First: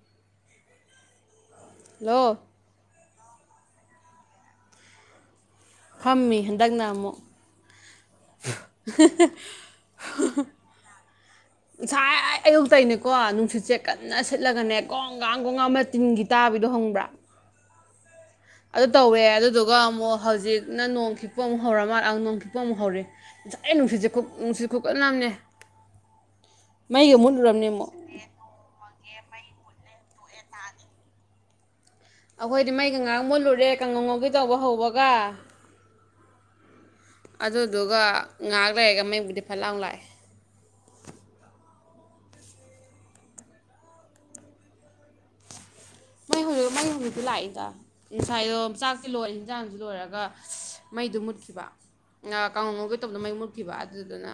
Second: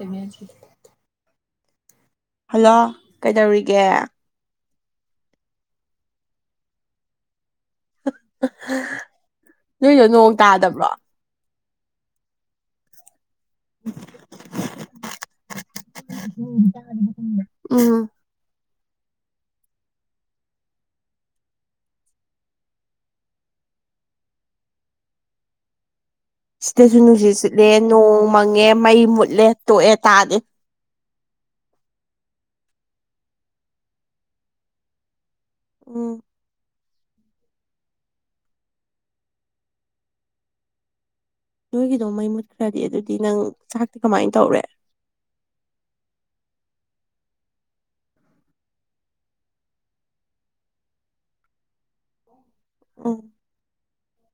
ꯑꯦꯩꯅ ꯆ ꯍꯜꯂꯣ ꯀꯩꯗꯧꯔꯤꯒꯦ ꯐꯝꯃꯤ ꯍꯟꯗꯛꯅ ꯑꯃꯨꯛ ꯑ ꯅꯣꯏꯗꯣ ꯅꯣꯡ ꯇꯥꯗꯕ꯭ꯔꯣ ꯉꯁꯥꯏ ꯑꯌꯨꯛꯛꯇꯅꯦꯀꯣ ꯅꯨꯡꯁꯤꯠꯁꯦ ꯀꯟꯅ ꯁꯤꯠꯂꯒꯅꯦ ꯒꯣꯡꯒꯥꯡ ꯣꯡꯒꯥꯡ ꯃ ꯇꯤꯟꯒꯤ ꯇꯥꯕꯤꯗꯣ ꯍꯪꯕ꯭ꯔꯥ ꯎꯝ ꯑꯗꯨ ꯇꯧꯋꯦ ꯑꯗꯨꯗꯨꯒ ꯑꯃꯨꯛ ꯍꯧꯖꯤꯛꯅ ꯅꯣꯡ ꯈꯤꯛꯄ ꯑꯃꯨꯛ ꯍꯧꯔ ꯃꯥꯜꯂ ꯅꯣꯡ ꯈꯤꯛꯄ ꯑꯃꯨꯛ ꯍꯧꯔꯦ ꯁ ꯑꯩ ꯅꯨꯡꯁꯤꯠꯁꯦ ꯅꯨꯡꯁꯤꯠ ꯈꯨꯛꯀ ꯅꯝꯅꯦ ꯁꯤꯗꯁꯨ ꯅꯨꯡꯁꯤꯠ ꯁꯤꯠꯂꯦ ꯑꯃꯨꯛ ꯅꯣꯡ ꯃꯪꯉꯦ ꯃꯩ ꯃꯨꯠꯂꯦ ꯇꯣꯛꯑꯦ ꯇꯥꯖ ꯑꯩꯈꯣꯏꯗꯤ ꯃꯩꯒ ꯉꯥꯡ ꯃꯨꯜꯂꯨꯔꯦ ꯀꯉꯧ ꯉꯧꯒꯦ ꯇꯧꯕ ꯍꯧꯕꯒ ꯎꯝ ꯑꯗꯨꯗꯨꯒ ꯉꯥꯏꯍꯥꯛ ꯂꯩꯔꯒ ꯃꯡꯕꯨꯗꯤ ꯐꯠ ꯂꯥꯎ ꯂꯥꯛꯑꯦ ꯅꯣꯏꯒꯤꯗꯣ ꯃꯩ ꯃꯨꯠꯈ꯭ꯔꯗꯤ ꯑꯗꯨꯗꯤ ꯅꯪ ꯆꯥꯛꯇꯤ ꯀꯃꯥꯏꯅ ꯇꯧꯔꯦ [unintelligible] ꯑꯩ ꯍꯧꯖꯤꯛꯇꯤ ꯂꯥꯛꯏꯗ ꯉꯁꯥꯏꯗꯣ ꯆꯥꯛꯇꯤ ꯂꯣꯏꯦ ꯌꯦꯟꯖꯥꯡꯁꯨ ꯂꯣꯏꯔꯒ ꯃꯩꯗꯣ ꯃꯨꯠꯈꯤꯕ ꯀꯥꯡꯉꯒꯩ ꯇꯧꯗ ꯎꯝ ꯃꯩ ꯃꯨꯠꯈꯤꯕ ꯑꯗꯨꯗꯨꯅ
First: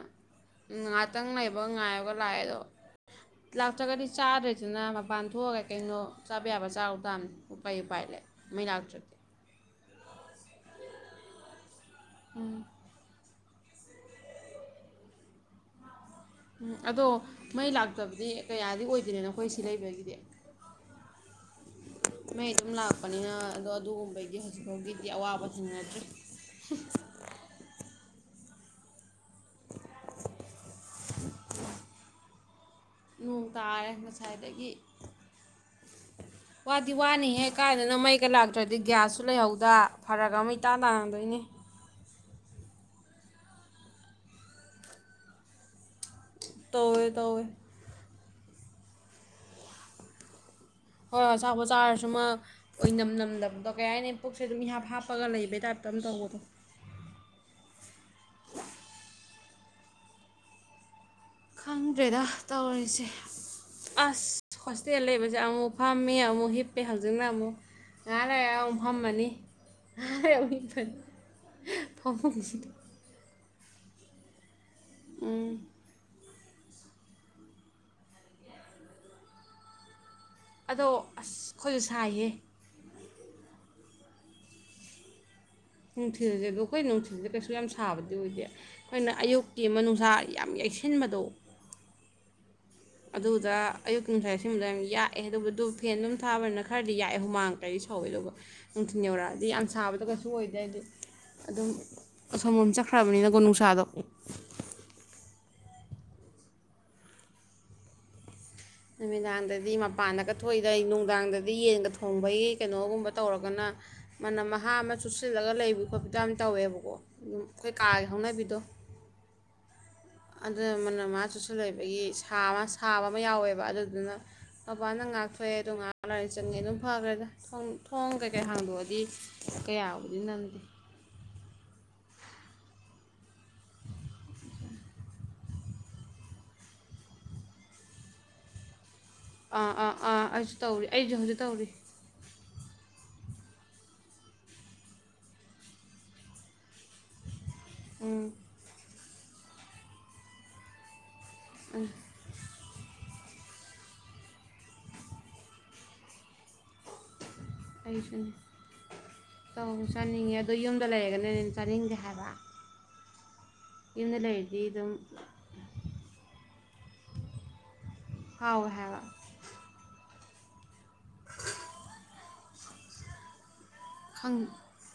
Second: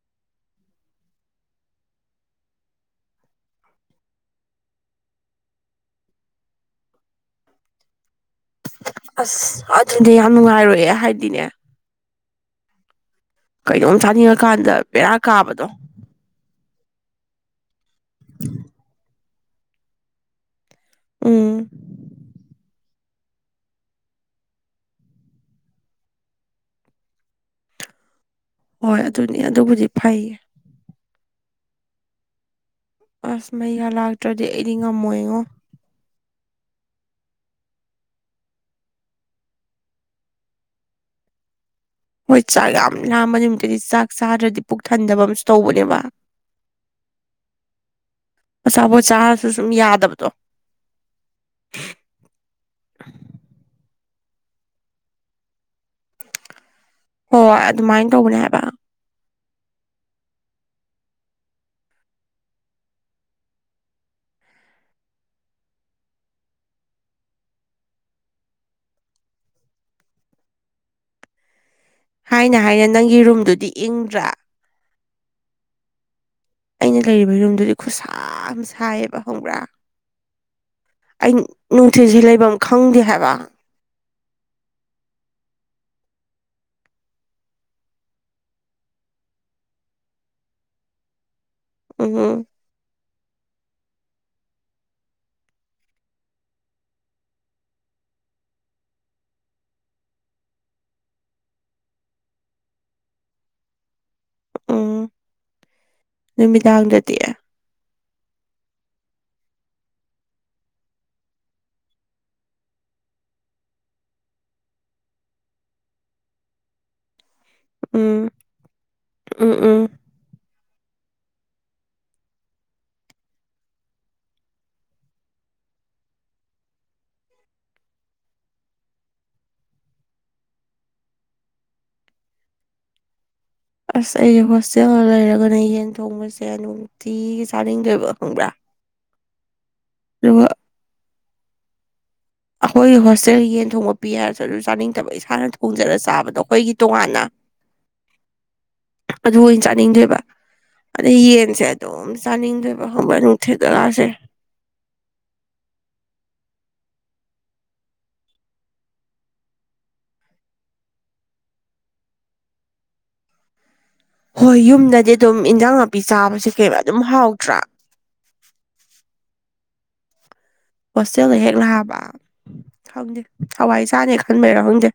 ꯉꯥꯏꯍꯥꯛꯇꯪ ꯂꯩꯕ ꯉꯥꯏꯔꯒ ꯂꯥꯛꯑꯦꯗꯣ ꯂꯥꯛꯇ꯭ꯔꯒꯗꯤ ꯆꯥꯗ꯭ꯔꯦꯗꯅ ꯃꯄꯥꯟ ꯊꯣꯛꯑꯒ ꯀꯩꯅꯣ ꯆꯥꯕ ꯌꯥꯕ ꯆꯥꯎꯕꯗꯥꯝꯅꯤ ꯎꯄꯥꯏ ꯎꯄꯥꯏ ꯂꯩꯦ ꯑꯁ ꯑꯗꯨꯗꯤ ꯌꯥꯝ ꯅꯨꯡꯉꯥꯏꯔꯣꯏꯑꯦ ꯍꯥꯏꯗꯤꯅꯦ ꯎꯝ ꯀꯩꯅꯣꯝ ꯆꯥꯅꯤꯡꯉꯥ ꯀꯥꯟꯗ ꯕꯦꯔꯥ ꯀꯥꯕꯗꯣ ꯎꯝ ꯑꯗꯣ ꯃꯩ ꯂꯥꯛꯇꯕꯗꯤ ꯀꯌꯥꯗꯤ ꯑꯣꯏꯗꯔꯦꯅ ꯑꯩꯈꯣꯏ ꯁꯤ ꯂꯩꯕꯒꯤꯗꯤ ꯎꯝ ꯃꯩ ꯑꯗꯨꯝ ꯂꯥꯛ ꯂꯛꯄꯅꯤꯅ ꯑꯗꯣ ꯑꯗꯨꯒꯨꯝꯕꯩꯗꯤ ꯍꯧꯖꯤꯛ ꯐꯥꯎꯒꯤꯗꯤ ꯑꯋꯥꯕꯊꯦꯡꯅꯗ꯭ꯔꯤ ꯍꯣꯏ ꯑꯗꯨꯅꯤ ꯑꯗꯨꯕꯨꯗꯤ ꯐꯩꯌꯦ ꯅꯣꯡ ꯑꯁ ꯃꯩꯒ ꯇꯥꯔꯦ ꯂꯥꯛꯇ꯭ꯔꯗꯤ ꯉꯁꯥꯏꯗꯒꯤ ꯑꯩꯗꯤ ꯉꯝꯃꯣꯏꯉꯣ ꯋꯥꯗꯤ ꯋꯥꯅꯤꯍꯦꯛ ꯀꯥꯏꯗꯅ ꯃꯩꯒ ꯂꯥꯛꯇ꯭ꯔꯗꯤ ꯒ꯭ꯌꯥꯁꯁꯨ ꯂꯩꯍꯧꯗ ꯐꯔꯒ ꯃꯩꯇꯥꯥꯟ ꯇꯥꯔꯗꯣꯏꯅꯤ ꯍꯣꯏ ꯆꯥꯛ ꯌꯥꯝ ꯂꯥꯝꯕ ꯅꯨꯃꯤꯠꯇꯗꯤ ꯆꯥꯛ ꯆꯥꯗ꯭ꯔꯗꯤ ꯄꯨꯛ ꯊꯟꯗꯕ ꯑꯃꯁꯝꯨ ꯇꯧꯕꯅꯦꯕ ꯇꯧꯋꯦ ꯇꯧꯋꯦ ꯉꯁꯥꯕꯣ ꯆꯥꯁꯨ ꯁꯨꯝ ꯌꯥꯗꯕꯗꯣ ꯍꯣꯏ ꯍꯣꯏ ꯑ ꯆꯥꯛꯄ ꯆꯥꯔꯁꯨꯃ ꯑꯣꯏꯅꯝ ꯅꯝꯗꯕꯗꯣ ꯀꯔꯤ ꯍꯥꯏꯅꯤ ꯄꯨꯛꯁꯦ ꯑꯗꯨꯝ ꯍꯥꯥꯞ ꯍꯥꯞꯄꯒ ꯂꯩꯕꯩ ꯇꯥꯏꯞꯇ ꯈꯤꯝ ꯇꯧꯕꯅꯣ ꯍꯣꯏꯣꯏ ꯑꯗꯨꯃꯥꯏꯅ ꯇꯧꯕꯅꯦ ꯍꯥꯏꯕ ꯈꯪꯗ꯭ꯔꯦꯗ ꯇꯧꯔꯤꯁꯦ ꯑꯁ ꯍꯣꯁꯇꯦꯜ ꯂꯩꯕꯁꯦ ꯑꯃꯨꯛ ꯐꯝꯃꯦ ꯑꯃꯨꯛ ꯍꯤꯞꯄꯦ ꯍꯧꯖꯤꯛꯅ ꯑꯃꯨꯛ ꯉꯍꯥꯟ ꯂ ꯑ ꯐꯝꯃꯅꯤꯅꯤ ꯍꯥꯏꯅ ꯍꯥꯏꯅ ꯅꯪꯒꯤ ꯔꯨꯝꯗꯨꯗꯤ ꯏꯪꯗ꯭ꯔꯥ ꯎꯝ ꯑꯩꯅ ꯂꯩꯔꯤꯕ ꯌꯨꯝꯗꯨꯗꯤ ꯈꯨꯠꯁꯥ ꯁꯥꯏꯌꯦꯕ ꯈꯪꯕ꯭ꯔꯥ ꯑꯗꯣ ꯑꯁ ꯑꯩ ꯑꯩꯈꯣꯏꯁꯨ ꯅꯨꯡꯊꯤꯜꯁꯦ ꯁꯥꯏꯍꯦ ꯂꯩꯐꯝ ꯈꯪꯗꯦ ꯍꯥꯏ ꯀꯥꯡ ꯅꯨꯡꯊꯤꯜꯁꯦ ꯑꯗꯨꯣ ꯑꯩꯈꯣꯏ ꯅꯨꯡꯊꯤꯜꯁꯗ ꯀꯩꯁꯨ ꯌꯥꯝ ꯁꯥꯕꯗꯤ ꯑꯣꯏꯗꯦ ꯑꯩꯈꯣꯏꯅ ꯑꯌꯨꯛꯀꯤ ꯑꯃ ꯅꯨꯡꯁꯥ ꯌꯥꯝ ꯌꯩꯁꯤꯟ ꯇꯟꯃꯗꯣ ꯎꯝꯝ ꯑꯗꯨꯗ ꯑꯌꯨꯛꯀꯤ ꯅꯨꯡꯁꯥ ꯁꯤꯟꯕꯗꯣ ꯌꯥꯝ ꯌꯥꯛꯑꯦ ꯑꯗꯨꯕꯨꯗꯨ ꯐꯦꯟ ꯑꯗꯨꯝ ꯊꯥꯕꯅꯤꯅ ꯈꯔꯗꯤ ꯌꯥꯛꯑꯦ ꯍꯨꯃꯥꯡꯇꯔꯤ ꯁꯧ ꯐꯥꯎꯋꯦꯗꯧꯕ ꯅꯨꯡꯊꯤꯟꯜ ꯌꯧꯔꯛꯑꯗꯤ ꯌꯥꯝ ꯁꯥꯕꯗꯣ ꯀꯩꯁꯨ ꯑꯣꯏꯗ꯭ꯔꯦ ꯑꯩꯗꯤ ꯑꯗꯨꯝ ꯑꯁꯣꯝ ꯑꯃ ꯆꯠꯈ꯭ꯔꯕꯅꯤꯅꯀꯣ ꯅꯨꯡꯁꯥꯗꯣ ꯅꯨꯃꯤꯗꯥꯥꯡꯗꯗꯤ ꯅꯨꯃꯤꯗꯥꯡꯗꯗꯤ ꯃꯄꯥꯟꯗꯒ ꯊꯣꯛꯏꯗꯩ ꯅꯨꯡꯗꯥꯡꯗꯗꯤ ꯌꯦꯟꯒ ꯊꯣꯡꯕꯒꯤ ꯀꯩꯅꯣꯒꯨꯝꯕ ꯇꯧꯔꯒꯅ ꯃꯅꯝ ꯃꯍꯥ ꯑꯃ ꯆꯨꯞꯁꯤꯜꯂꯒ ꯂꯩꯕꯒꯤ ꯈꯣꯠꯄꯗ ꯌꯥꯝ ꯇꯧꯋꯦꯕꯀꯣ ꯑꯩꯈꯣꯏ ꯀꯥꯒꯤ ꯎꯝ ꯍꯧꯅꯕꯤꯗꯣ ꯎꯝ ꯎꯝ ꯑꯗꯨꯅ ꯃꯅꯝ ꯃꯥꯍ ꯆꯨꯜꯁꯟ ꯂꯩꯕꯒꯤ ꯁꯥꯕ ꯁꯥꯕ ꯑꯃ ꯌꯥꯎꯋꯦꯕ ꯑꯗꯨꯗꯨꯅ ꯃꯄꯟꯗ ꯉꯥꯛꯊꯣꯛꯑꯦꯗꯣ ꯉꯥꯛ ꯂꯥꯩꯔꯥ ꯆꯪꯉꯦ ꯑꯗꯨꯝ ꯐꯈ꯭ꯔꯦꯗ ꯊꯣꯡ ꯀꯩꯀꯩ ꯍꯥꯡꯗꯣꯛꯑꯗꯤ ꯀꯌꯥꯕꯨꯗꯤ ꯅꯪꯗꯦ [unintelligible] ꯑꯁ ꯑꯩ ꯍꯣꯁꯇꯦꯜꯗ ꯂꯩꯔꯒꯅ ꯌꯦꯟ ꯊꯣꯡꯕꯁꯦ ꯅꯨꯡꯇꯤꯒꯤ ꯆꯥꯅꯤꯡꯗꯣꯏꯕ ꯈꯪꯕ꯭ꯔꯥ ꯑꯥ ꯑꯥ ꯑꯥ ꯑꯗꯨꯒ ꯑꯩꯁꯨ ꯇꯧꯔꯤ ꯑꯩꯁꯨ ꯍꯧꯖꯤꯛ ꯇꯧꯔꯤ ꯑꯩꯈꯣꯏꯒꯤ ꯍꯣꯁꯇꯦꯜꯒꯤ ꯌꯦꯟ ꯊꯣꯡꯕ ꯄꯤ ꯍꯥꯏꯔꯁꯨ ꯑꯗꯨ ꯆꯥꯅꯤꯡꯗꯕ ꯏꯁꯥꯅ ꯊꯣꯡꯖꯔ ꯆꯥꯕꯗꯣ ꯑꯩꯈꯣꯏꯒꯤ ꯇꯣꯉꯥꯟꯅ ꯎꯝ ꯑꯗꯨ ꯑꯣꯏꯅ ꯆꯥꯅꯤꯡꯗꯣꯏꯕ ꯑꯗꯩ ꯌꯦꯟꯁꯦ ꯑꯗꯨꯝ ꯆꯥꯅꯤꯡꯗꯣꯏꯕ [unintelligible] ꯑꯩꯁꯨꯅꯤ ꯆꯥꯅꯤꯡꯉꯦ ꯑꯗꯨ ꯌꯨꯝꯗ ꯂꯩꯔꯒꯅꯅꯦ ꯆꯥꯅꯤꯡꯗꯦ ꯍꯥꯏꯕ ꯌꯨꯝꯗ ꯍꯣꯏ ꯂꯩꯔꯗꯤ ꯌꯨꯝꯗꯗꯤ ꯑꯗꯨꯝ ꯏꯟꯖꯥꯡ ꯅꯥꯄꯤ ꯆꯥꯕꯁꯨ ꯀꯩ ꯑꯗꯨꯝ ꯍꯥꯎꯗ꯭ꯔꯥ ꯍꯥꯎꯋꯦ ꯍꯥꯏꯕ ꯍꯣꯁꯇꯦꯜꯗ ꯍꯦꯛ ꯂꯥꯛꯕ ꯈꯪꯗꯦ ꯍꯋꯥꯏ ꯆꯅꯤ ꯈꯪ ꯈꯟꯕꯩꯔ ꯈꯪꯗꯦ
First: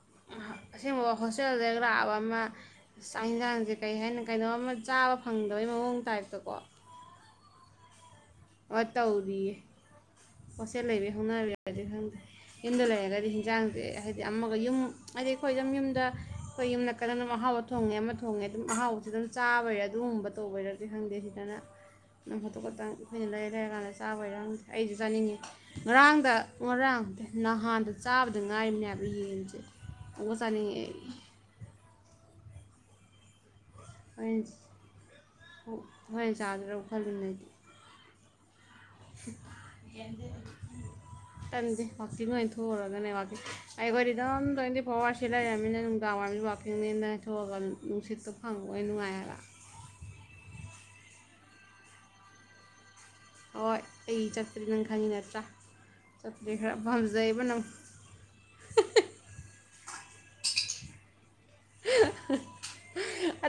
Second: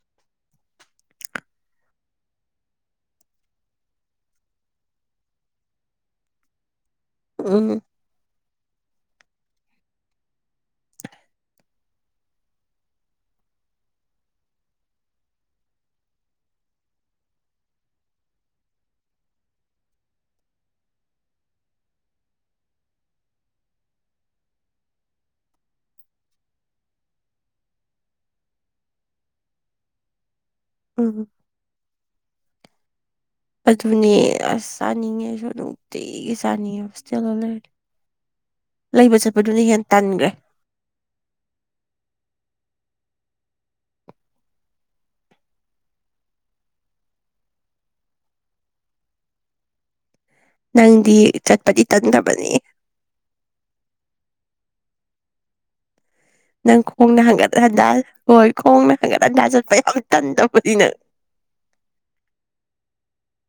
[unintelligible] ꯑꯁꯦꯡꯕ ꯍꯣꯁꯇꯦꯜꯗ ꯍꯦꯛ ꯂꯥꯛꯑꯕ ꯑꯃ ꯆꯥꯛ ꯌꯦꯟꯁꯥꯡꯁꯦ ꯀꯔꯤ ꯍꯥꯏꯅ ꯀꯩꯅꯣ ꯑꯃ ꯆꯥꯕ ꯐꯪꯗꯣꯏꯅ ꯃꯑꯣꯡ ꯇꯥꯏꯞꯇꯀꯣ ꯎꯝ ꯑ ꯇꯧꯔꯤꯌꯦ ꯍꯣꯁꯇꯦꯜ ꯂꯩꯕ ꯍꯧꯅꯕꯤꯗꯤ ꯈꯪꯗꯦ ꯌꯨꯝꯗ ꯂꯩꯔꯒꯗꯤ ꯍꯤꯟꯖꯥꯡꯁꯦ ꯍꯥꯏꯗꯤ ꯑꯃꯒ ꯌꯨꯝ ꯑꯗꯩ ꯑꯩꯈꯣꯏ ꯑꯗꯨꯝ ꯌꯨꯝꯗ ꯑꯩꯈꯣꯏ ꯌꯨꯝꯗꯀꯗꯪ ꯑꯗꯨꯝ ꯑꯍꯥꯎꯕ ꯊꯣꯡꯉꯦ ꯑꯃ ꯊꯣꯡꯉꯦ ꯑꯗꯨꯝ ꯑꯍꯥꯎꯁ ꯑꯗꯨꯝ ꯆꯥꯕꯔꯦ ꯑꯗꯨꯝ ꯀꯨꯝꯕ ꯇꯣ ꯑꯣꯏꯔꯗꯤ ꯈꯪꯗꯦ ꯁꯤꯗꯅ ꯅꯝ ꯍꯥꯊ ꯈꯛꯇꯪ ꯑꯣꯏꯩꯅ ꯂꯩꯔ ꯂꯩꯔ ꯀꯥꯟꯗ ꯆꯥꯕꯩꯔꯦ ꯑꯩꯁꯨ ꯆꯥꯅꯤꯡꯉꯦ ꯉꯔꯥꯡꯗ ꯉꯔꯥꯡ ꯅꯍꯥꯟꯗ ꯇꯥꯕꯗ ꯉꯥꯏ ꯃꯅꯦꯕ ꯌꯦꯡꯟꯁꯦ ꯎ ꯆꯥꯅꯤꯡꯉ ꯎꯝ ꯑꯗꯨꯅꯦ ꯍꯣꯔꯦꯟ ꯑꯁ ꯆꯥꯅꯤꯡꯉꯦ ꯁ ꯑꯗꯨ ꯍꯣꯔꯦꯟ ꯎꯇꯇꯩꯒꯤ ꯆꯥꯁꯤꯔ ꯆꯥꯅꯤꯡꯉ ꯈꯜꯂꯤꯅꯦ ꯆꯂ ꯑꯩꯗꯤ ꯂꯩ ꯇꯟꯗꯦ ꯋꯥꯛꯀꯤꯡ ꯑꯣꯢꯅ ꯊꯣꯛꯑꯨꯔꯒꯅꯦ ꯑꯩꯈꯣꯢꯗꯤ ꯗꯨꯝ ꯇꯣꯢꯟꯇꯤ ꯐꯋꯥꯔ ꯑꯋꯥꯔ ꯁꯤ ꯂꯩꯔꯝꯅꯤꯅ ꯅꯨꯡꯗꯥꯡꯋꯥꯢꯔꯝ ꯋꯥꯀꯤꯡꯅꯤꯅ ꯐꯪꯕ ꯅꯨꯡꯉꯥꯏꯔꯥ ꯅꯪꯗꯤ ꯆꯠꯄꯗꯤ ꯇꯟꯗꯕꯅꯤ ꯍꯣꯏ ꯑꯩ ꯆꯠꯇ꯭ꯔꯤ ꯅꯪ ꯈꯪꯉꯤ ꯅꯠꯇ꯭ꯔꯥ ꯆꯠꯄꯗꯤ ꯈꯔ ꯅꯪ ꯈꯣꯡꯅ ꯄꯥꯝꯖꯩꯕ ꯍꯪꯒꯠ ꯅꯪ ꯍꯟꯗꯥ ꯍꯣꯏ ꯈꯣꯡꯅ ꯍꯪꯒꯠ ꯍꯟꯗꯥ ꯆꯠꯄ ꯌꯥꯝ ꯇꯟꯗꯄꯒꯤꯅꯦ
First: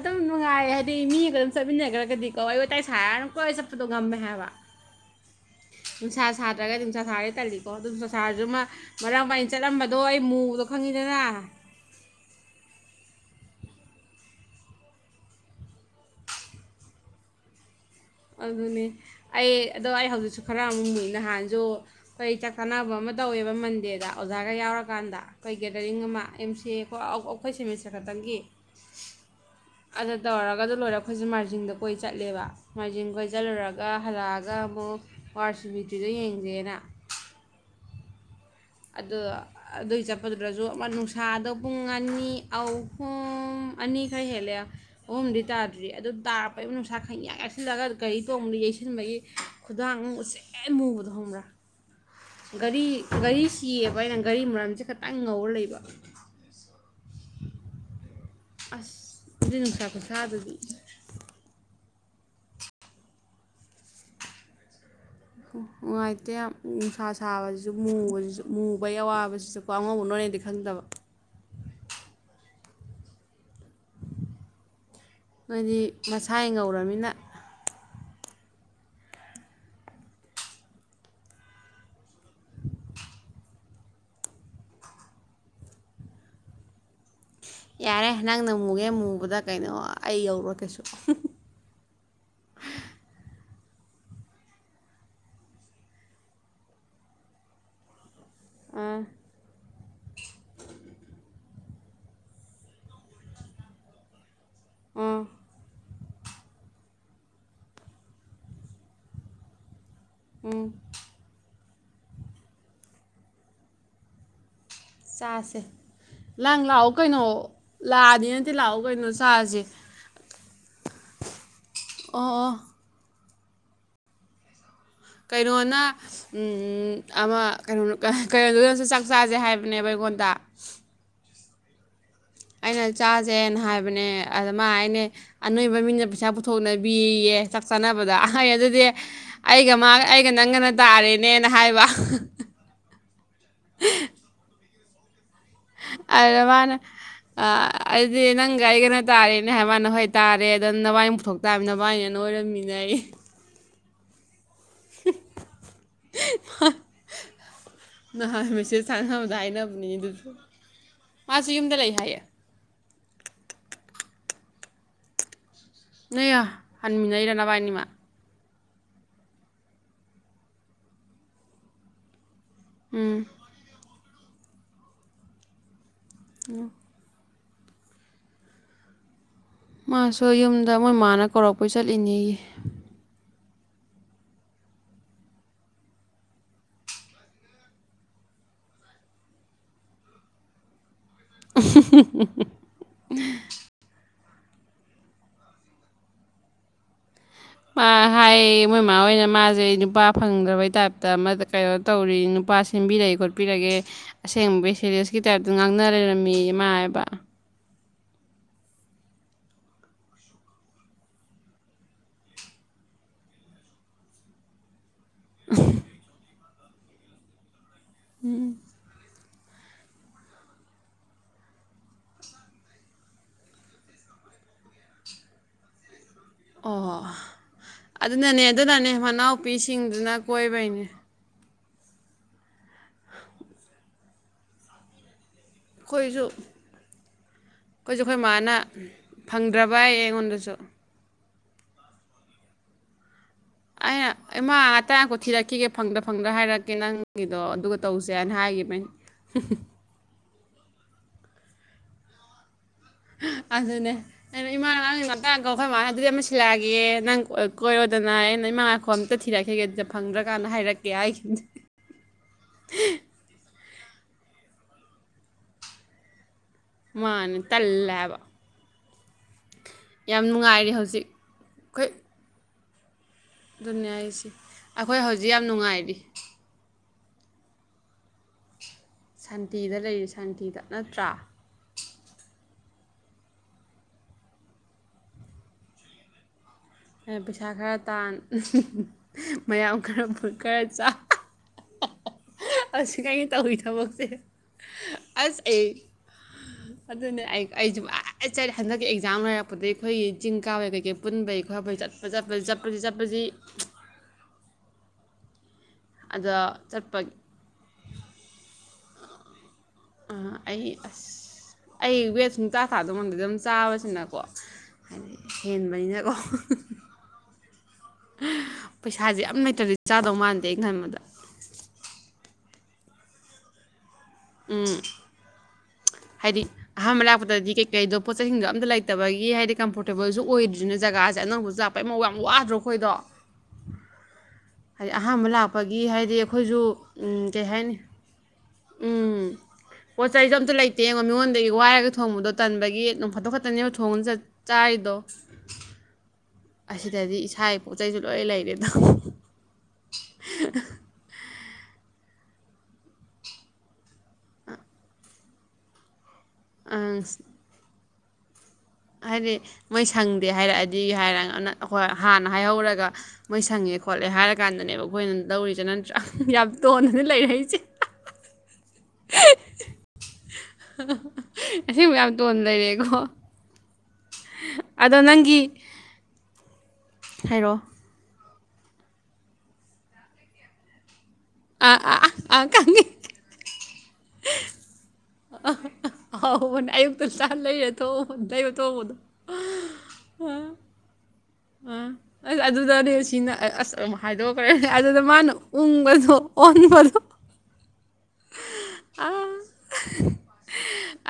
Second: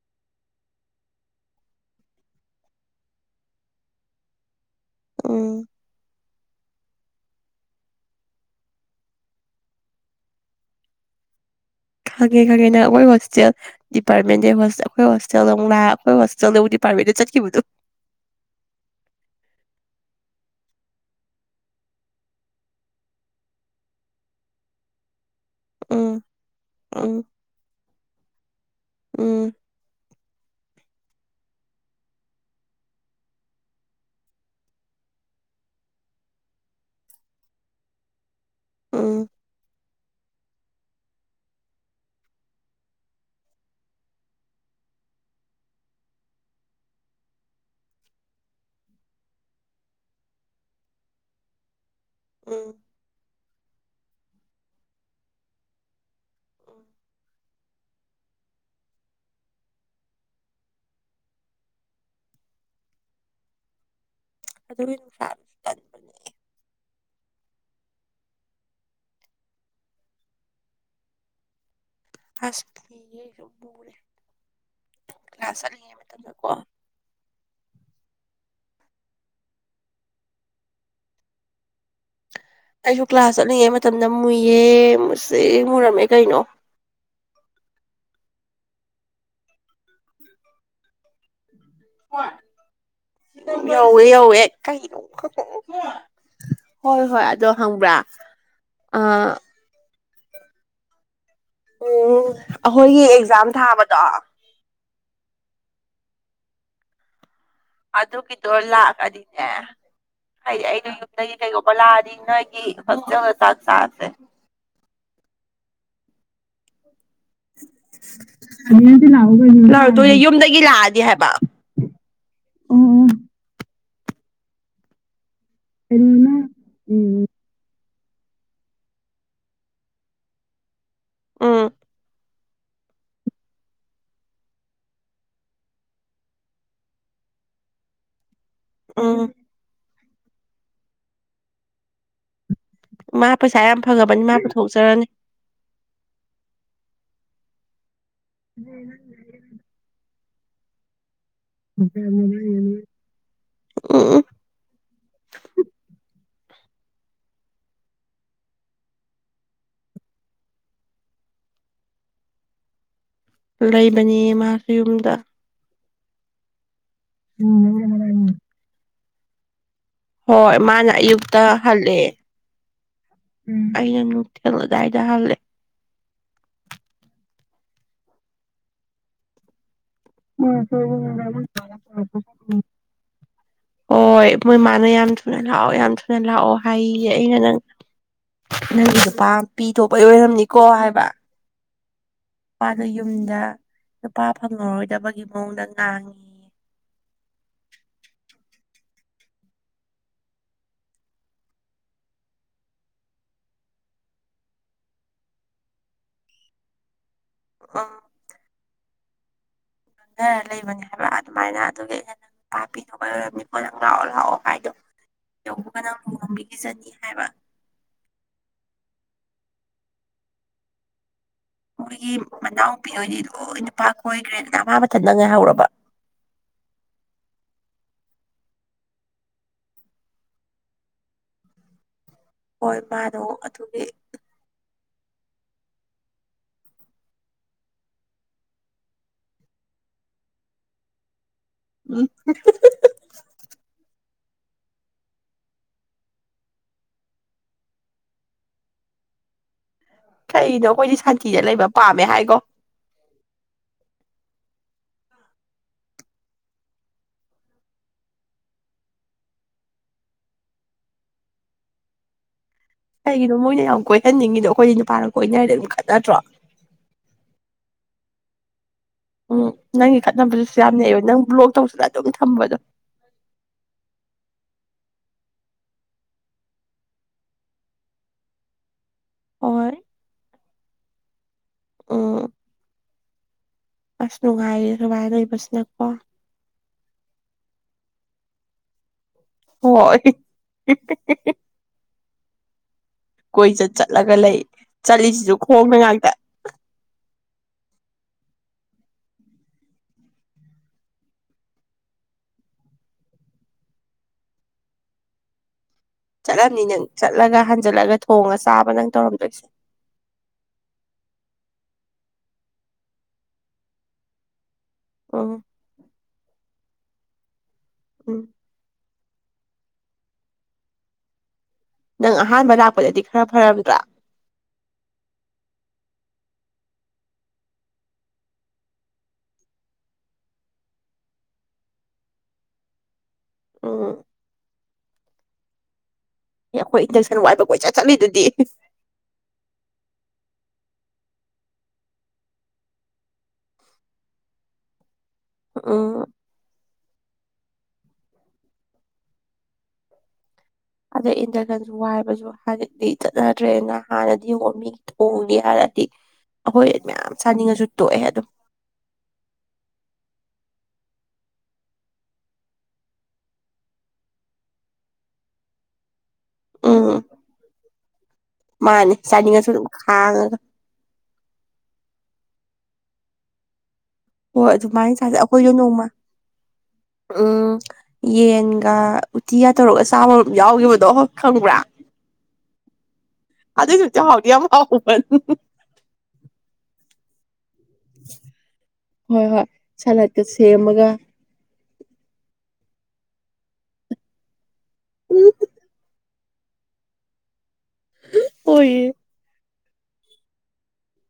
ꯑꯗꯨꯝ ꯅꯨꯡꯉꯥꯏꯌꯦ ꯍꯥꯏꯗꯤ ꯃꯤꯒ ꯑꯗꯨꯝ ꯆꯠꯃꯤꯟꯅꯈ꯭ꯔꯒꯗꯤ ꯀꯣ ꯑꯩ ꯋꯥꯇꯥꯏ ꯁꯥꯥꯏꯔꯒ ꯑꯗꯨꯝ ꯀꯣꯏ ꯆꯠꯄꯗꯣ ꯉꯝꯃꯦ ꯍꯥꯏꯕ ꯎꯝ ꯅꯨꯡꯁꯥ ꯁꯥꯗ꯭ꯔꯒꯗꯤ ꯅꯨꯡꯁꯥ ꯁꯥꯔꯁ ꯇꯜꯂꯤꯀꯣ ꯑꯗꯨꯝ ꯅꯨꯡꯁꯥ ꯁꯥꯔꯁꯨ ꯑꯃ ꯃꯔꯥꯛ ꯑꯃ ꯑꯩꯅ ꯆꯠꯂꯝꯕꯗꯣ ꯑꯩ ꯃꯨꯕꯗꯣ ꯈꯪꯉꯤꯗꯅ [unintelligible] ꯈꯪꯉꯦ ꯈꯪꯉꯦ ꯅ ꯑꯩꯈꯣꯏ ꯍꯣꯁꯇꯦꯜ ꯗꯤꯄꯥꯔꯠꯃꯦꯟꯗꯩ ꯑꯩꯈꯣꯏ ꯍꯣꯁꯇꯦꯜꯗꯛ ꯂꯥꯛ ꯑꯩꯈꯣꯏ ꯍꯣꯁꯇꯦꯜꯗꯗꯤ ꯗ ꯆꯠꯀꯤꯕꯨꯗꯣ ꯑꯗꯨꯅꯦ ꯑꯩ ꯑꯗꯣ ꯑꯩ ꯍꯧꯖꯤꯛꯁꯨ ꯈꯔ ꯑꯃꯨꯛ ꯃꯨꯏꯅ ꯍꯍꯥꯟꯁꯨ ꯑꯩꯣꯏ ꯆꯥꯛ ꯀꯥꯅꯕ ꯑꯃ ꯇꯧꯋꯦꯕ ꯃꯟꯗꯦꯗ ꯑꯣꯖꯥꯒ ꯌꯥꯎꯔꯀꯥꯟꯗ ꯑꯩꯈꯣꯏ ꯒꯦꯗꯔꯤꯡ ꯎꯝ ꯑꯃ ꯑꯦꯝ ꯁꯤ ꯑꯦꯀꯣ ꯎꯝ ꯑꯩꯈꯣꯏ ꯁꯦꯃꯤꯁꯇꯔ ꯈꯛꯇꯪꯒꯤ ꯎꯝ ꯑꯗ ꯇꯧꯔꯒ ꯑꯗꯨ ꯂꯣꯏꯔꯦ ꯑꯩꯈꯣꯏꯁꯨꯦ ꯃꯥꯔꯖꯤꯡꯗ ꯀꯣꯏ ꯆꯠꯂꯦꯕ ꯃꯥꯏꯖꯤꯡ ꯈꯣꯏꯁꯤꯜꯂꯨꯔꯒ ꯍꯜꯂꯛꯑꯒ ꯑꯃꯨꯛ ꯋꯥꯔꯁ ꯃꯤꯇ꯭ꯔꯤꯗ ꯌꯦꯡꯖꯦꯅ [unintelligible] ꯎꯝ ꯑꯗ ꯎꯝ ꯑꯗꯨ ꯆ ꯍꯥꯄꯗꯨ꯭ꯔꯁꯨ ꯑꯃ ꯅꯨꯡꯁꯥꯗꯣ ꯄꯨꯡ ꯑꯅꯤ ꯑꯍꯨꯝ ꯑꯅꯤꯈꯛ ꯍꯦꯜꯂꯦ ꯐꯝꯗꯤ ꯇꯥꯗ꯭ꯔꯤ ꯑꯗꯨ ꯇꯥꯔꯛꯩꯕ ꯅꯨꯡꯁꯥ ꯈꯪꯌꯥ ꯌꯥꯁꯤꯜꯂꯒ ꯒꯥꯔꯤ ꯇꯣꯡꯕꯗ ꯌꯩꯁꯤꯟꯕꯒꯤ ꯈꯨꯗꯥꯡ ꯎꯆ ꯎꯆꯦꯛ ꯃꯨꯕꯗꯣ ꯍꯪꯕ꯭ꯔꯥ ꯎꯝ ꯒꯥꯔꯤ ꯒꯥꯔꯤꯁꯤꯑꯕ ꯑꯩꯅ ꯒꯥꯔꯤ ꯃꯔꯝꯁꯦ ꯇꯪ ꯉꯧꯔ ꯂꯩꯕ ꯑꯁ ꯅꯁꯥꯄ ꯁꯥ ꯑꯗꯨꯗꯤ ꯑꯗꯨ ꯅꯨꯡꯁ ꯅꯨꯡꯉꯥꯏꯇꯦ ꯅꯨꯡꯁꯥ ꯁꯥꯕꯁꯤꯁꯨꯕꯁꯤꯁꯨ ꯃꯨꯕꯩ ꯑꯋꯥꯕꯁꯤꯁꯨꯀꯣ ꯑꯉꯧꯕ ꯅꯣꯏ ꯍꯥꯏꯗꯤ ꯈꯪꯗꯕ ꯑꯁ ꯃꯨꯔꯦ ꯀ꯭ꯂꯥꯁ ꯍꯥꯏꯗꯤ ꯆꯠꯂꯤꯉꯩ ꯃꯁꯥ ꯃꯇꯝꯗꯀꯣ ꯉꯧꯔꯕꯃꯤꯅ ꯑꯩꯁꯨ ꯀ꯭ꯂꯥꯁ ꯆꯠꯂꯤꯉꯩ ꯃꯇꯝꯗ ꯃꯨꯏꯌꯦ ꯃꯨꯁꯤ ꯃꯨꯔꯝꯃꯦ ꯀꯩꯅꯣ ꯌꯥꯔꯦ ꯅꯪ ꯅꯪ ꯃꯨꯒꯦ ꯃꯨꯕꯗ ꯀꯩꯅꯣ ꯑꯩ ꯌꯧꯔꯣ ꯀꯩꯁꯨ ꯌꯧꯋꯦ ꯌꯧꯋꯦ ꯀ ꯍꯣꯏ ꯍꯣꯏ ꯑꯗꯣ ꯍꯪꯕ꯭ꯔꯥ ꯑ ꯑꯥ ꯎꯝ ꯑꯩꯈꯣꯏꯒꯤ ꯑꯦꯛꯖꯥꯝ ꯊꯥꯕꯗꯣ ꯑꯥ ꯑꯗꯨꯒꯤꯗꯣ ꯂꯥꯛꯑꯗꯤꯅꯦ ꯍꯥꯏꯗꯤ ꯎꯝ ꯑꯩꯅ ꯌꯨꯝꯩ ꯑꯣꯂꯥꯗꯤꯅꯒꯤ ꯍꯁ ꯆ ꯁꯥꯁꯦ ꯆꯥꯁꯦ ꯂꯪ ꯂꯥꯛꯑꯣ ꯀꯩꯅꯣ ꯂꯥꯛꯑꯗꯤꯅꯗꯤ ꯂꯥꯛꯑꯣ ꯀꯩꯅꯣ ꯆꯥꯁꯦ ꯂꯥꯗꯤ ꯍꯥꯏꯕ ꯑꯣ ꯎꯝ ꯀꯩꯅꯣꯅ ꯑꯃ ꯀꯩꯅꯣ ꯀꯩꯅꯣꯗꯨꯗꯁꯨ ꯆꯥꯛ ꯆꯥꯁꯦ ꯍꯥꯏꯕꯅꯦꯕ ꯑꯩꯉꯣꯟꯗ ꯎꯝ ꯑꯩꯅ ꯆꯥꯁꯦꯅ ꯍꯥꯏꯕꯅꯦ ꯑꯗꯨꯃ ꯑꯅꯦ ꯑꯅꯣꯏꯕ ꯃꯤꯅ ꯄꯩꯁꯥ ꯄꯨꯊꯣꯛꯅꯕꯤꯌꯦ ꯆꯥꯛ ꯆꯥꯅꯕꯕꯗ ꯐꯩ ꯑꯗꯨꯗꯤ ꯎꯝ ꯑꯩꯒ ꯃꯥ ꯑꯩꯒ ꯅꯪꯒꯅ ꯇꯥꯔꯦꯅꯦꯅ ꯍꯥꯏꯕ ꯃꯥ ꯄꯩꯁꯥ ꯌꯥꯝ ꯐꯉꯕꯅꯤ ꯃꯥ ꯄꯨꯊꯣꯛꯆꯔꯅꯤ ꯑꯗ ꯃꯥꯅ ꯑꯗꯨꯗꯤ ꯅꯪꯒ ꯑꯩ ꯀꯩꯅꯣ ꯇꯥꯔꯦꯅꯦ ꯍꯥꯏ ꯃꯥꯅ ꯍꯣꯏ ꯇꯥꯔꯦ ꯑꯗꯨꯗ ꯅꯕꯥꯏꯅ ꯄꯨꯊꯣꯛ ꯇꯥꯕ ꯅꯕꯥꯏꯅꯦꯅ ꯑꯣꯏꯔꯝꯃꯤꯟꯅꯩ ꯎ ꯑ ꯅ ꯃꯁ ꯁꯅꯗ ꯍꯥꯏꯅ ꯃꯥꯁꯨ ꯌꯨꯝꯗ ꯂꯩꯍꯥꯏꯦ ꯂꯩꯕꯅꯤ ꯃꯥꯁꯨ ꯌꯨꯝꯗ ꯅ ꯑ ꯍꯥꯟꯃꯤꯩꯔ ꯅꯕꯕꯥꯅꯤꯃ ꯍꯣꯏ ꯃꯥꯅ ꯑꯌꯨꯛꯇ ꯍꯜꯂꯑꯦ ꯎꯝ ꯑꯩꯅ ꯊꯂꯒꯥꯏꯗ ꯍꯜꯦ ꯑꯣ ꯃꯥꯁꯨ ꯎꯝ ꯌꯨꯝꯗ ꯃꯣꯏ ꯃꯥꯅ ꯀꯧꯔꯛꯄꯩ ꯆꯠꯂꯤꯅꯦꯌꯦ ꯍ ꯍꯣꯏ ꯃꯣꯏꯃꯅ ꯌꯥꯝ ꯊꯨꯅ ꯂꯥꯛꯑꯣ ꯌꯥꯝ ꯊꯨꯅ ꯂꯥꯛꯑꯣ ꯍꯥꯏꯌꯦꯦ ꯑꯩꯅ ꯅꯪ ꯅꯪꯒꯤ ꯂꯨꯄꯥ ꯄꯤ ꯊꯣꯛꯄ ꯑꯣꯏꯔꯝꯅꯤꯀꯣ ꯍꯥꯏꯕ ꯎ ꯃꯄꯥꯗ ꯌꯨꯝꯗ ꯑꯄꯥ ꯐꯪꯉꯔꯣꯏꯗꯕꯒꯤ ꯃꯑꯣꯡꯗ ꯉꯥꯡꯉꯤ ꯍꯥꯏ ꯃꯣꯏꯃꯥ ꯍꯣꯏꯅ ꯃꯥꯁꯦ ꯅꯨꯄꯥ ꯐꯪꯗ꯭ꯔꯕꯩ ꯇꯥꯏꯞꯇ ꯑꯃꯗ ꯀꯩꯅꯣ ꯇꯧꯔꯤ ꯅꯨꯄꯥ ꯁꯦꯝꯕꯤꯔꯛꯒꯦ ꯈꯣꯠꯄꯤꯔꯒꯦ ꯑꯁꯦꯡꯕ ꯁꯦꯔꯤꯌꯁꯀꯤ ꯇꯥꯏꯞꯇ ꯉꯥꯡꯅ ꯂꯩꯔꯝꯃꯤ ꯏꯃꯥ ꯍꯥꯏꯕ ꯍꯥ ꯈꯪꯊꯔ ꯂꯩꯕꯅꯦ ꯍꯥꯏꯕ ꯑꯗꯨꯃꯥꯏꯅ ꯑꯗꯨꯒ ꯑꯍ ꯅꯪ ꯅꯨ ꯄꯄꯤ ꯑꯣꯏꯔꯝꯅꯤꯀꯣ ꯅꯪ ꯂꯥꯛꯑꯣ ꯂꯥꯛꯑꯣ ꯍꯥꯏꯗꯣ ꯌꯧꯕꯒ ꯅꯪ ꯑꯃꯨ ꯅꯝꯕꯤꯈꯤ ꯆꯅꯤ ꯍꯥꯏꯕ ꯎꯝ ꯃꯣꯏꯒꯤ ꯃꯅꯥꯎꯄꯤ ꯑꯣꯏꯗꯤ ꯂꯣꯏ ꯅꯨꯄꯥ ꯀꯣꯏꯈ꯭ꯔꯦ ꯅꯍꯥ ꯃꯊꯟ ꯅꯪ ꯉꯥꯏꯍꯔꯕ ꯑꯣ ꯑꯗꯨꯅꯅꯦ ꯑꯗꯨꯅꯅꯦ ꯃꯅꯥꯎꯄꯤꯁꯤꯡꯗꯨꯅ ꯀꯣꯏꯕꯩꯅꯦ ꯍꯣꯏ ꯃꯥꯗꯣ ꯑꯗꯨꯒꯤ ꯈꯣꯏꯁꯨꯛ ꯑꯩꯈꯣꯏꯁꯨ ꯑꯩꯈꯣꯏ ꯃꯥꯅ ꯐꯪꯗ꯭ꯔꯕ ꯑꯩ ꯑꯩꯉꯣꯟꯗꯁꯨ ꯎꯝ ꯑꯩꯅ ꯏꯃꯥ ꯉꯥꯛꯇꯀꯣ ꯊꯤꯔꯛꯈꯤꯒꯦ ꯐꯪꯗ ꯐꯪꯗ꯭ꯔ ꯍꯥꯏꯔꯛꯀꯦ ꯅꯪꯒꯤꯗꯣ ꯑꯗꯨꯒ ꯇꯧꯁꯦ ꯍꯥꯏꯅ ꯍꯥꯏꯒ [unintelligible] ꯀꯅꯣ ꯑꯩꯈꯣꯏꯗꯤ ꯁꯥꯟꯇꯤꯗ ꯂꯩꯕ ꯄꯥꯝꯃꯦ ꯍꯥꯏꯀꯣ ꯑꯗꯨꯅꯦ ꯑꯩꯅ ꯏꯃꯥ ꯅꯪ ꯉꯥꯛꯇꯥꯡ ꯀꯧꯈꯣꯏ ꯃꯥꯦ ꯑꯗꯨꯗꯤ ꯑꯃ ꯁꯤꯜꯂꯛꯑꯒꯦ ꯅꯪ ꯀꯣꯏꯔꯣꯗꯅ ꯑꯩꯅ ꯅ ꯃꯉꯥꯈꯣ ꯑꯝꯇ ꯊꯤꯔꯛꯈꯤꯒꯦ ꯑꯗꯨꯗ ꯐꯪꯗ꯭ꯔ ꯀꯥꯟꯗ ꯍꯥꯏꯔꯛꯀꯦ ꯍꯥꯏꯈꯤꯅꯗ [inaudible] ꯀꯩꯒꯤꯅꯣ ꯃꯣꯏꯅ ꯌꯥꯝ ꯀꯣꯏꯍꯟꯅꯤꯡꯉꯤꯗꯣ ꯑꯩꯈꯣꯏꯗꯤ ꯅꯨꯄꯥꯅ ꯀꯣꯏꯅꯔꯤꯗ ꯑꯗꯨꯝ ꯈꯠꯅꯗ꯭ꯔꯣ ꯃꯥꯅꯤ ꯇꯜꯂꯦꯕ ꯎꯝ ꯅꯪꯒꯤ ꯈꯠꯅꯕꯗꯨꯁꯨ ꯌꯥꯝ ꯅꯦꯛꯕ ꯍꯧꯖꯤꯛ ꯅꯪ ꯕ꯭ꯂꯣꯛ ꯇꯧꯁꯤꯅ ꯑꯗꯨꯝ ꯊꯝꯕꯗꯣ ꯑꯗꯨꯅꯤ ꯍꯥꯏꯁꯤ ꯑꯩꯈꯣꯏ ꯍꯧꯖꯤꯛ ꯌꯥꯝ ꯅꯨꯡꯉꯥꯏꯔꯤ ꯍꯣꯏ ꯁꯥꯟꯇꯤꯗ ꯂꯩꯔꯤ ꯁꯥꯟꯇꯤꯗ ꯅꯠꯇ꯭ꯔꯥ ꯎꯝ ꯑꯁ ꯅꯨꯡꯉꯥꯏꯌꯦ ꯁꯨꯃꯥꯏꯅ ꯂꯩꯕꯥꯁꯤꯅꯀꯣ ꯄꯩꯁꯥ ꯈꯔ ꯇꯥꯟ ꯃꯌꯥꯝ ꯍꯣꯏ ꯈꯔ ꯐꯨꯠ ꯈꯔ ꯆꯥ ꯍꯧꯖꯤꯛ ꯑꯩꯅ ꯇꯧꯔꯤ ꯀꯣꯏꯆꯠ ꯊꯕꯛꯁꯦ ꯆꯠꯂꯒ ꯂꯩ ꯆꯠꯂꯤꯁꯤꯁꯨ ꯑꯁ ꯑꯩ ꯈꯣꯡꯅ ꯉꯥꯛꯇ ꯑꯗꯨꯅꯦ ꯑꯩ ꯑꯩꯁꯨꯦ ꯑꯩ ꯆꯠ ꯍꯟꯗꯛꯀꯤ ꯑꯦꯛꯖꯥꯝ ꯂꯩꯔꯛꯄꯗꯒꯤꯩ ꯑꯩꯈꯣꯏꯒꯤ ꯆꯤꯡ ꯀꯥꯕꯩ ꯀꯩꯀꯩ ꯄꯨꯟꯕꯩ ꯈ ꯐꯩꯠꯄꯠꯄꯠꯄ ꯆꯠꯄꯖꯤ ꯆꯠꯂꯅꯤ ꯅꯪ ꯆꯠꯄ ꯆꯠꯂꯒ ꯍꯟꯖꯜꯂꯒ ꯊꯣꯡꯉ ꯆꯥꯕ ꯅꯪ ꯇꯧꯔꯝꯗꯣꯏꯁꯦ ꯑꯩ ꯑꯁ ꯑꯩ ꯋꯦꯁ ꯃꯨꯇꯥꯥ ꯊꯥꯗꯧꯃꯗ ꯑꯗꯨꯝ ꯆꯥꯕꯁꯤꯅꯀꯣ ꯍꯥꯏꯗꯤ ꯎꯝ ꯍꯦꯟꯕꯅꯤꯅꯀꯣ ꯎꯝ ꯄꯩꯁꯥꯁꯦ ꯌꯥꯝ ꯂꯩꯇꯕꯗꯤ ꯆꯥꯗꯧ ꯃꯥꯟꯗꯦ ꯑ ꯈꯟꯕꯗ ꯅꯪ ꯑꯍꯥꯟꯕ ꯂꯥꯛꯄꯗꯗꯤ ꯈꯔ ꯐꯔꯕꯗ꯭ꯔꯥ ꯎꯝ [inaudible] ꯍꯥꯏꯗꯤ ꯑꯍꯥꯟꯕ ꯂꯥꯛꯄꯗꯗꯤ ꯀꯩꯀꯩꯗꯣ ꯄꯣꯠ ꯆꯩꯁꯤꯡꯗꯣ ꯑꯝꯇ ꯂꯩꯇꯕꯒꯤ ꯍꯥꯏꯗꯤ ꯀꯝꯐꯣꯔꯇꯦꯕꯜꯁꯨ ꯑꯣꯏꯗ꯭ꯔꯤꯁꯤꯅ ꯖꯒꯥꯁꯦ ꯑꯅꯧꯕ ꯆꯥꯄꯩꯃꯧ ꯌꯥꯝ ꯋꯥꯗ꯭ꯔꯣ ꯑꯩꯈꯣꯏꯗꯣ ꯑꯥ ꯍꯥꯏꯗꯤ ꯑꯍꯥꯟꯕ ꯂꯥꯛꯄꯒꯤ ꯍꯥꯏꯗꯤ ꯑ ꯑꯦ ꯑꯩꯈꯣꯏꯁꯨ ꯑꯩꯈꯣꯏ ꯎ ꯏꯟꯗꯛꯁꯟ ꯋꯥꯏꯕ ꯀꯩ ꯀꯣꯏꯆꯠ ꯍꯥꯏꯅꯤ ꯆꯠꯂꯤꯗꯨꯗꯤ ꯎꯝ ꯆ ꯆꯩꯁꯨꯣ ꯑꯝꯇ ꯂꯩꯇꯦꯡꯉꯣ ꯃꯤꯉꯣꯟꯗꯒꯤ ꯋꯥꯏꯔꯒ ꯊꯣꯡꯕꯗꯣ ꯇꯟꯕꯒꯤ ꯑꯗꯨꯅꯨꯡ ꯐꯠꯇꯣꯛ ꯐꯠꯇꯅꯦꯕ ꯊꯣꯡꯅ ꯆꯥꯔꯤꯗꯣ ꯑꯝ ꯑꯁꯤꯗꯗꯤ ꯏꯁꯥꯒꯤ ꯄꯣꯠ ꯆꯩꯁꯨ ꯂꯣꯏ ꯂꯩꯔꯦ ꯇꯧ ꯑꯗ ꯏꯟꯗꯔꯒꯟꯁꯨ ꯋꯥꯏꯕꯁꯨ ꯍꯧꯖꯤꯛꯇꯤ ꯆꯠꯅꯗ꯭ꯔꯦꯅ ꯍꯥꯟꯅꯗꯤ ꯍꯨ ꯃꯤꯒꯤ ꯊꯣꯡꯅꯤ ꯍꯥꯏꯔ ꯗꯤ ꯑꯩꯈꯣꯏꯗꯤ ꯑꯪ ꯃꯌꯥꯝ ꯆꯥꯅꯤꯡꯉꯁꯨ ꯇꯣꯛꯑꯦ ꯑꯗꯨꯝ ꯍꯥꯏꯗꯤ ꯃꯣꯏ ꯁꯪꯗꯦ ꯍꯥꯏꯔꯛꯑꯗꯤ ꯍꯥꯏꯔꯣꯏ ꯍꯥꯟꯅ ꯍꯥꯏꯍꯧꯔꯒ ꯃꯣꯏ ꯁꯪꯉꯦ ꯈꯣꯠꯂꯦ ꯍꯥꯏꯔ ꯀꯥꯟꯗꯅꯦꯕ ꯑꯩꯈꯣꯏꯅ ꯂꯧꯔꯤꯁꯦ ꯅꯠꯇ꯭ꯔ ꯌꯥꯝ ꯎꯝ ꯇꯣꯟꯅꯗꯤ ꯂꯩꯔꯛꯏꯁꯦ ꯃꯥꯅꯦ ꯆꯅꯤꯡꯉꯁꯨ ꯑꯗꯨꯝ ꯈꯥꯡꯉꯒ ꯗꯣꯗꯏꯔꯦꯒꯣ ꯍꯣꯏ ꯑꯗꯨꯃꯥꯏꯅ ꯆꯥꯁꯦ ꯑꯩꯈꯣꯏꯗꯣ ꯅꯣꯡꯃ ꯎꯝ ꯍꯥꯏꯔꯛꯑꯣ ꯌꯦꯟ ꯒꯥ ꯎꯇꯤꯒ ꯇꯧꯔꯒ ꯆꯥꯕꯝ ꯌꯥꯎꯈꯤꯕꯗꯣ ꯍ ꯑꯥ ꯑꯥ ꯑꯥꯪꯉ ꯑꯗꯩ ꯆ ꯆ ꯍꯥꯎꯗ ꯐ ꯆ ꯂꯩꯔ ꯊꯣꯛ ꯂꯩꯕ ꯊꯣꯛꯣꯡꯗꯣ ꯍꯣꯏ ꯍꯣꯏ ꯁꯂꯠꯀ ꯁꯦꯝꯃꯒ ꯑꯥ ꯑꯁ ꯑꯗꯨꯗꯅꯦ ꯁꯤꯅ ꯑꯁ ꯍꯥꯏꯗꯣꯛꯈ꯭ꯔꯦꯅꯦ ꯑꯗꯨꯗ ꯃꯥꯅ ꯎꯝ ꯎꯪꯕꯗꯣ ꯑꯣꯏꯅꯤ ꯃꯔꯣ ꯑꯣꯏꯌꯦ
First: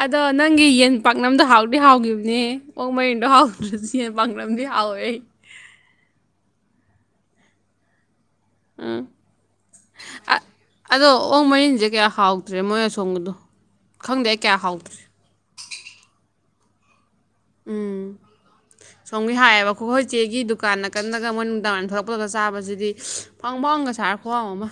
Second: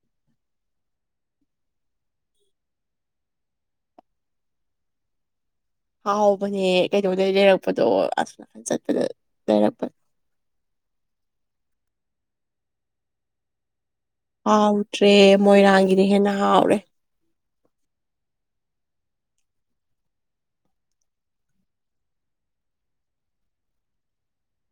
ꯑꯗꯣ ꯅꯪꯒꯤ ꯌꯦꯟ ꯄꯥꯛꯅꯝꯗꯣ ꯍꯥꯎꯗꯤ ꯍꯥꯎꯈꯤꯕꯅꯤ ꯑꯣꯛ ꯃꯔꯤꯦꯟꯗꯣ ꯍꯥꯎꯗ꯭ꯔꯁꯨ ꯌꯦꯟ ꯄꯥꯛꯅꯝꯗꯤ ꯍꯥꯎꯋꯦ ꯑꯩꯩ ꯍꯥꯎꯕꯅꯦ ꯀꯩꯩꯅꯧꯗꯒꯤꯩ ꯂꯩꯔꯛꯄꯗꯣ ꯑꯁ ꯅꯥꯀꯟ ꯎꯝ ꯆꯠꯄꯗ ꯂꯩꯔꯛꯄꯗꯣ ꯑꯗꯣ ꯑꯣ ꯃꯔꯤꯟꯁꯦ ꯀꯌꯥ ꯍꯥꯎꯗ꯭ꯔꯦ ꯃꯣꯏ ꯑꯁꯣꯡꯕꯗꯣ ꯍꯥꯎꯗ꯭ꯔꯦ ꯃꯣꯏꯔꯥꯡꯒꯤꯗꯤ ꯍꯦꯟꯅ ꯍꯥꯎꯔꯦ ꯎꯝ [unintelligible] ꯁꯣꯝꯒꯤ ꯍꯥꯏꯌꯦꯕ ꯑꯩꯈꯣꯏ ꯆꯦꯒꯤ ꯗꯨꯀꯥꯟ ꯀꯟꯗꯒ ꯃꯣꯏ ꯅꯨꯡꯗꯥꯡ ꯋꯥꯏꯗ ꯊꯂꯛꯄꯒ ꯆꯥꯕꯁꯤꯗꯤ ꯐꯪ ꯐꯪꯒꯥꯏ ꯊꯔ ꯈꯋꯥ ꯑꯃ ꯑꯃ